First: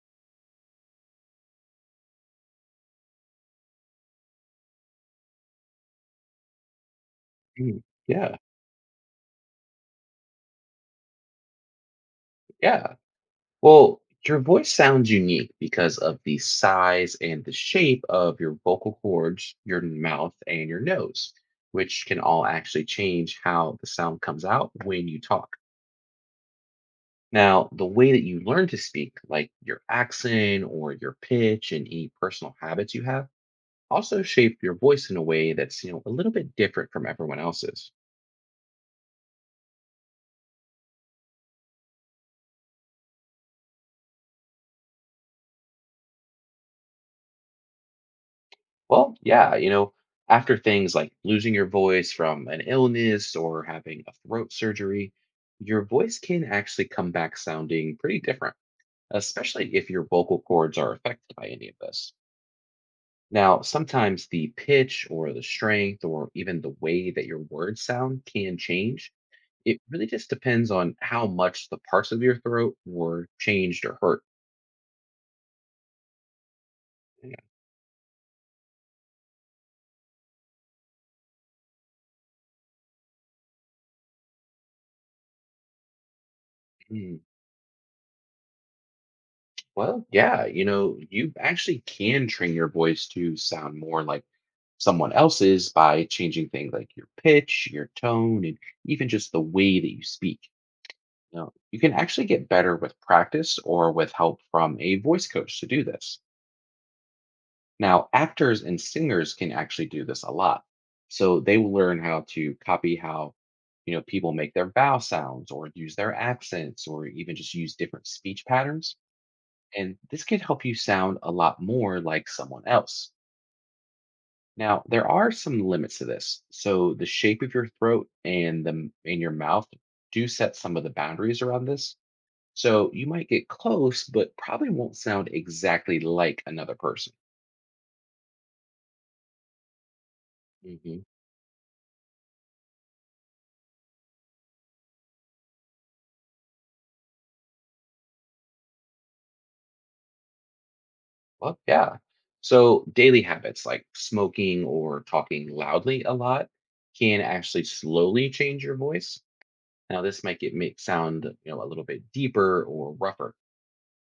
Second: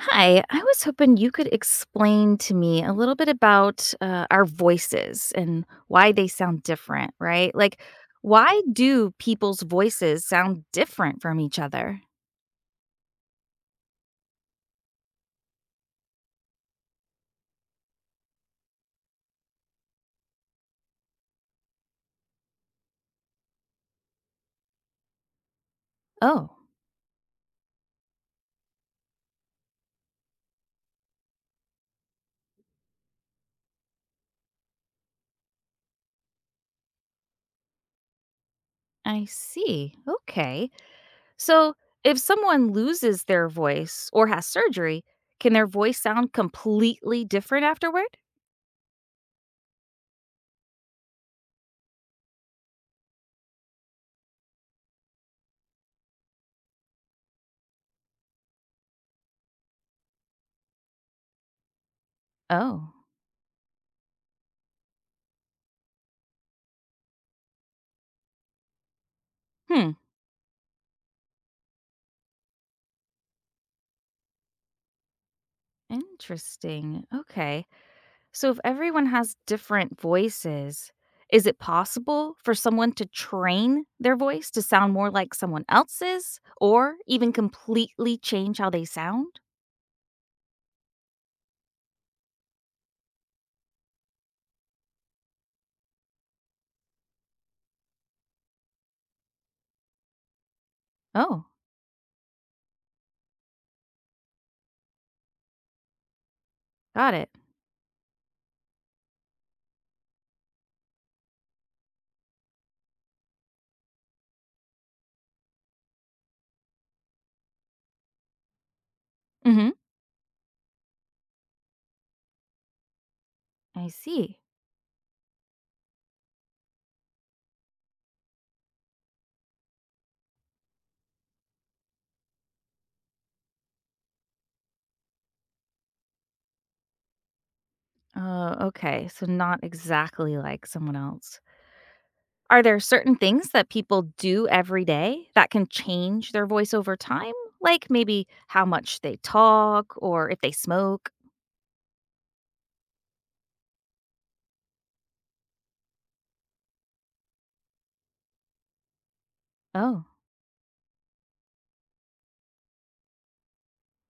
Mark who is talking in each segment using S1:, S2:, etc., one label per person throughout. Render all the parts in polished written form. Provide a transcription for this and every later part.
S1: Hi, I was hoping you could explain to me a little bit about our voices and why they sound different, right? Like,
S2: Mm, yeah,
S1: why do people's voices sound different from each other?
S2: yeah. Well, your voice sounds unique because of the size and the shape of your vocal cords, your mouth, and your nose, which can all actually change how the sound comes out when you talk.
S1: Oh,
S2: Now, the way that you learn to speak, like your accent or your pitch and any personal habits you have, also shape your voice in a way that's a little bit different from everyone else's.
S1: I see. Okay. So, if someone loses their voice or has surgery, can their voice sound completely different afterward?
S2: Well, yeah, you know, after things like losing your voice from an illness or having a throat surgery, your voice can actually come back sounding pretty different, especially if your vocal cords are affected by any of this.
S1: Oh,
S2: Now, sometimes the pitch or the strength or even the way that your words sound can change. It
S1: hmm.
S2: really just depends on how much the parts of your throat were changed or hurt.
S1: Interesting.
S2: Yeah.
S1: Okay. So, if everyone has different voices, is it possible for someone to train their voice to sound more like someone else's or
S2: Hmm.
S1: even completely change how they sound?
S2: Well, yeah, you know, you actually can train your voice to sound more like someone else's by changing things like your pitch, your tone, and even just the way that you speak. You
S1: Oh,
S2: know, you can actually get better with practice or with help from a voice coach to do this.
S1: got it.
S2: Now, actors and singers can actually do this a lot. So they will learn how to copy how, you know, people make their vowel sounds or use their accents or even just use different speech patterns,
S1: Mhm.
S2: and this can help you sound a lot more like someone else.
S1: I see.
S2: Now, there are some limits to this. So the shape of your throat and your mouth do set some of the boundaries around this. So you might get close, but probably won't sound exactly like another person.
S1: Oh, okay. So not exactly like someone
S2: Hmm.
S1: else. Are there certain things that people do every day that can change their voice over time? Like maybe how much they talk or if they smoke?
S2: Well, yeah. So daily habits like smoking or talking loudly a lot can actually slowly change your voice. Now,
S1: Oh,
S2: this might get make sound, you know, a little bit deeper or rougher.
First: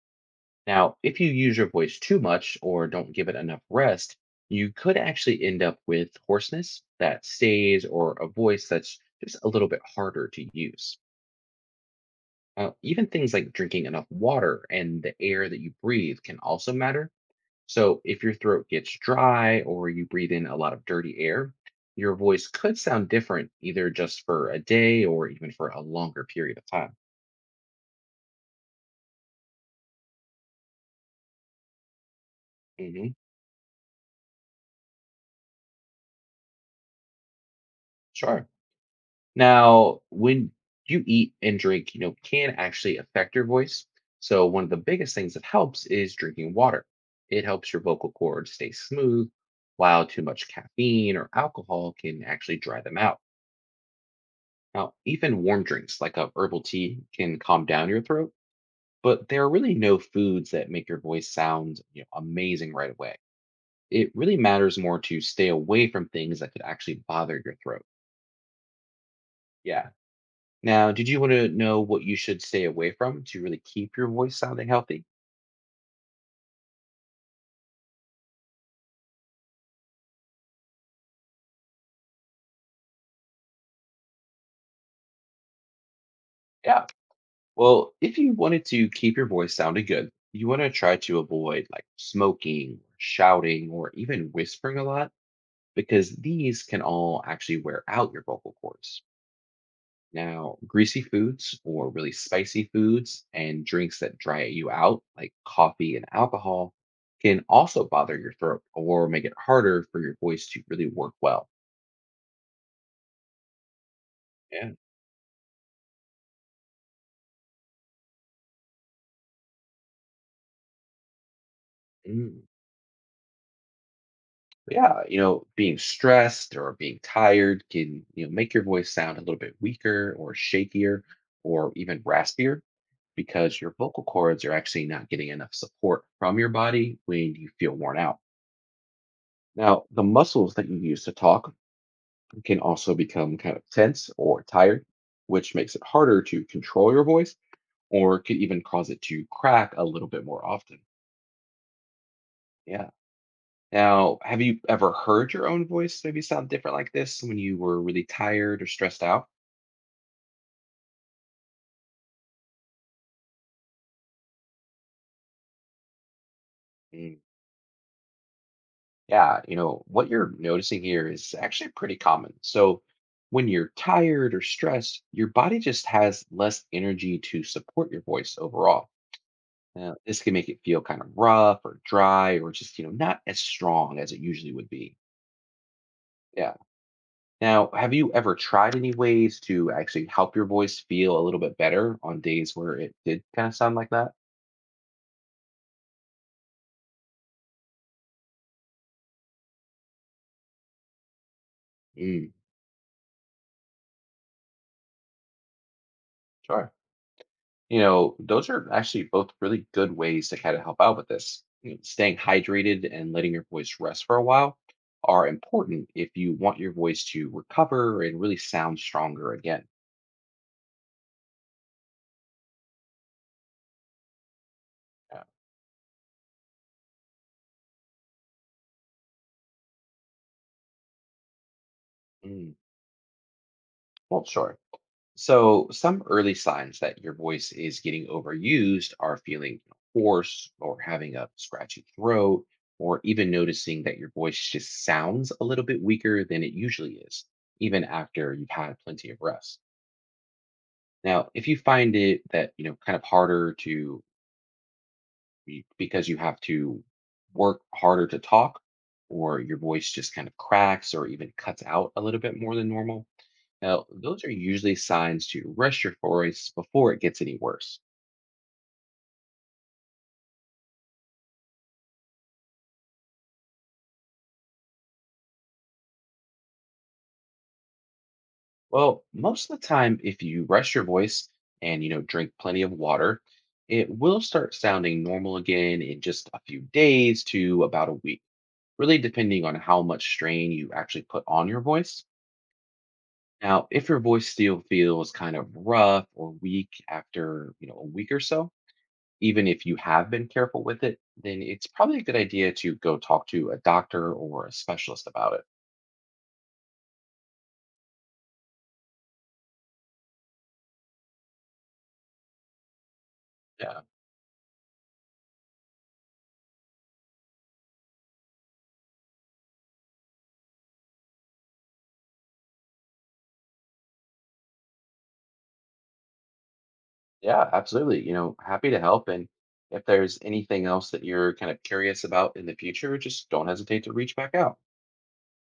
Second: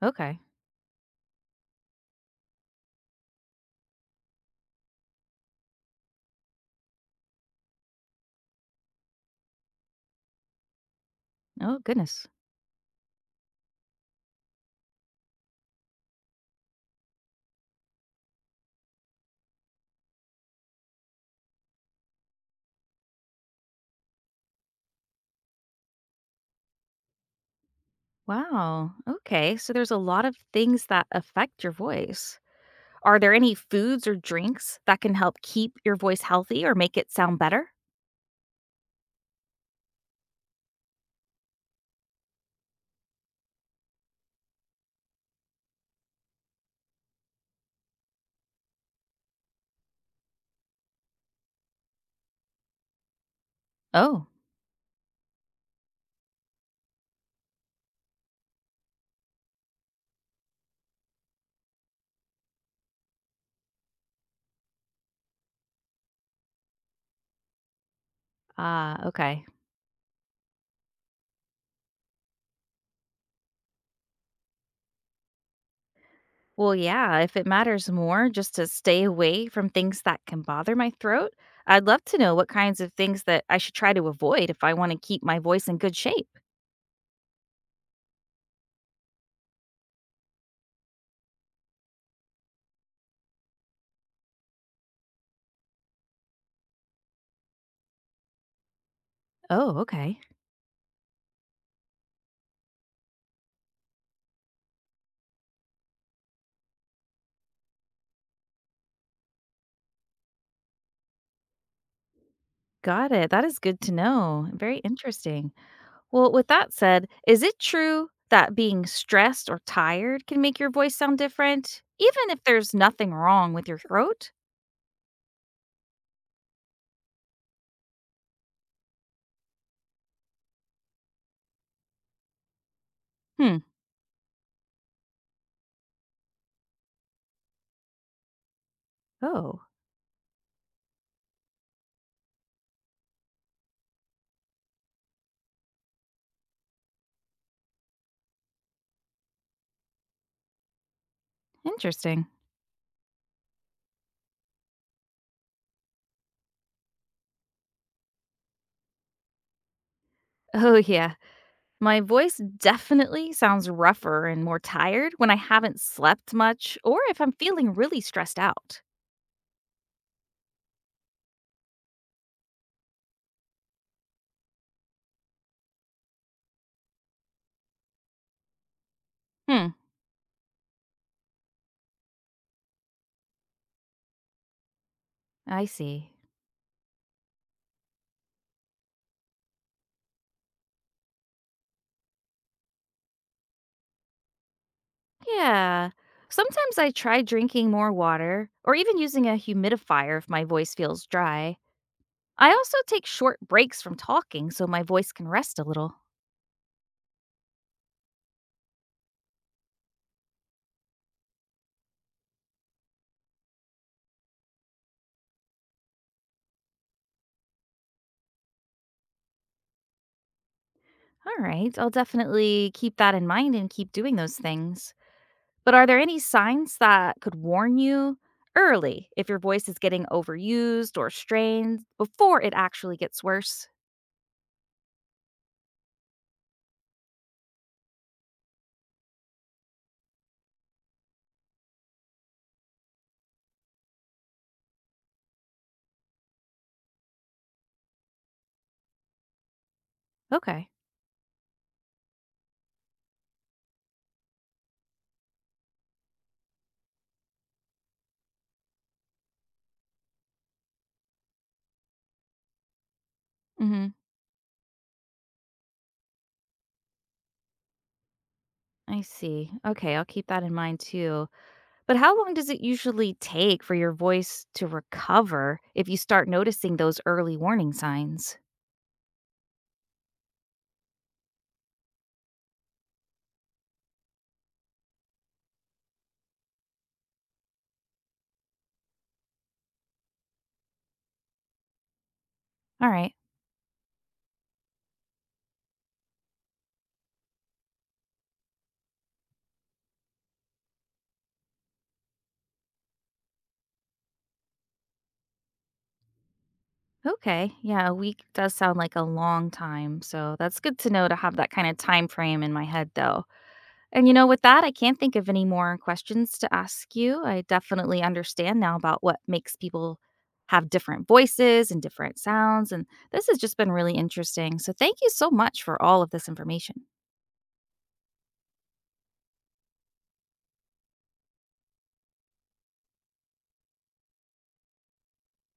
S1: okay.
S2: Now, if you use your voice too much or don't give it enough rest, you could actually end up with hoarseness that stays or a voice that's just a little bit harder to use.
S1: Oh, goodness.
S2: Even things like drinking enough water and the air that you breathe can also matter. So, if your throat gets dry or you breathe in a lot of dirty air, your voice could sound different either just for a day or even for a longer period of time.
S1: Wow. Okay. So there's a lot of things that affect your voice.
S2: Hmm.
S1: Are there any foods or drinks that can help keep your voice healthy or make it sound better?
S2: Sure. Now, when you eat and drink, you know, can actually affect your voice. So, one of the biggest things that helps is drinking water. It helps your vocal cords stay smooth, while too much caffeine or alcohol can actually dry them out.
S1: Oh,
S2: Now, even warm drinks like a herbal tea can calm down your throat, but there are really no foods that make your voice sound amazing right away. It really matters more to stay away from things that could actually bother your throat.
S1: ah, okay.
S2: Yeah. Now, did you want to know what you should stay away from to really keep your voice sounding healthy?
S1: Well, yeah, if it matters more just to stay away from things that can bother my throat, I'd love to know what kinds of things that I should try to avoid if I want to keep my voice in good shape.
S2: Yeah. Well, if you wanted to keep your voice sounding good, you want to try to avoid like smoking, shouting, or even whispering a lot because these can all actually wear out your vocal cords.
S1: Oh, okay.
S2: Now, greasy foods or really spicy foods and drinks that dry you out, like coffee and alcohol, can also bother your throat or make it harder for your voice to really work well.
S1: Got it. That is good to know.
S2: Yeah.
S1: Very interesting. Well, with that said, is it true that being stressed or tired can make your voice sound different, even if
S2: Mm.
S1: there's nothing wrong with your throat?
S2: Yeah, you know, being stressed or being tired can make your voice sound a little bit weaker or shakier or even raspier
S1: Hmm.
S2: because your vocal cords are actually not getting enough support from your body when you feel worn out.
S1: Oh,
S2: Now, the muscles that you use to talk can also become kind of tense or tired, which makes it harder to control your voice or could even cause it to crack a little bit more often.
S1: interesting.
S2: Yeah. Now, have you ever heard your own voice maybe sound different like this when you were really tired or stressed out?
S1: Oh, yeah. My voice definitely sounds rougher and more tired when I haven't slept much or if
S2: Mm,
S1: I'm feeling really stressed out.
S2: yeah, you know, what you're noticing here is actually pretty common. So, when you're tired or stressed, your body just has less energy to support your voice overall.
S1: Hmm.
S2: Now, this can make it feel kind of rough or dry or just not as strong as it usually would be.
S1: I see.
S2: Yeah. Now, have you ever tried any ways to actually help your voice feel a little bit better on days where it did kind of sound like that?
S1: Yeah. Sometimes I try drinking more water or even using a humidifier if my voice feels dry.
S2: Mm.
S1: I also take short breaks from talking so my voice can rest a little.
S2: Sure. You know, those are actually both really good ways to kind of help out with this. You know, staying hydrated and letting your voice rest for a while are important if you want your voice to recover and really sound stronger again.
S1: All right, I'll definitely keep that in mind and keep doing those things.
S2: Yeah.
S1: But are there any signs that could warn you early if your voice is getting overused or strained before
S2: Mm.
S1: it actually gets worse?
S2: Well, sure. So, some early signs that your voice is getting overused are feeling hoarse or having a scratchy throat, or even noticing that your voice just sounds a little bit weaker than it usually is, even after you've had plenty of rest.
S1: Okay.
S2: Now, if you find it that, you know, kind of harder to because you have to work harder to talk or your voice just kind of cracks or even cuts out a little bit more than normal, now
S1: Mhm.
S2: those are usually signs to rest your voice before it gets any worse.
S1: I see. Okay, I'll keep that in mind too. But how long does it usually take for your voice to recover if you start noticing those early warning signs?
S2: Well, most of the time if you rest your voice and, you know, drink plenty of water, it will start sounding normal again in just a few days to about a week, really depending on how much strain you actually put on your voice.
S1: All right.
S2: Now, if your voice still feels kind of rough or weak after, you know, a week or so, even if you have been careful with it, then it's probably a good idea to go talk to a doctor or a specialist about it.
S1: Okay. Yeah, a week does sound like a long time. So that's good to know to have that kind of time frame in my head though.
S2: Yeah.
S1: And with that, I can't think of any more questions to ask you. I definitely understand now about what makes people have different voices and different sounds, and this has just been really interesting. So thank you so much for all of this information.
S2: Yeah, absolutely. You know, happy to help. And if there's anything else that you're kind of curious about in the future, just don't hesitate to reach back out.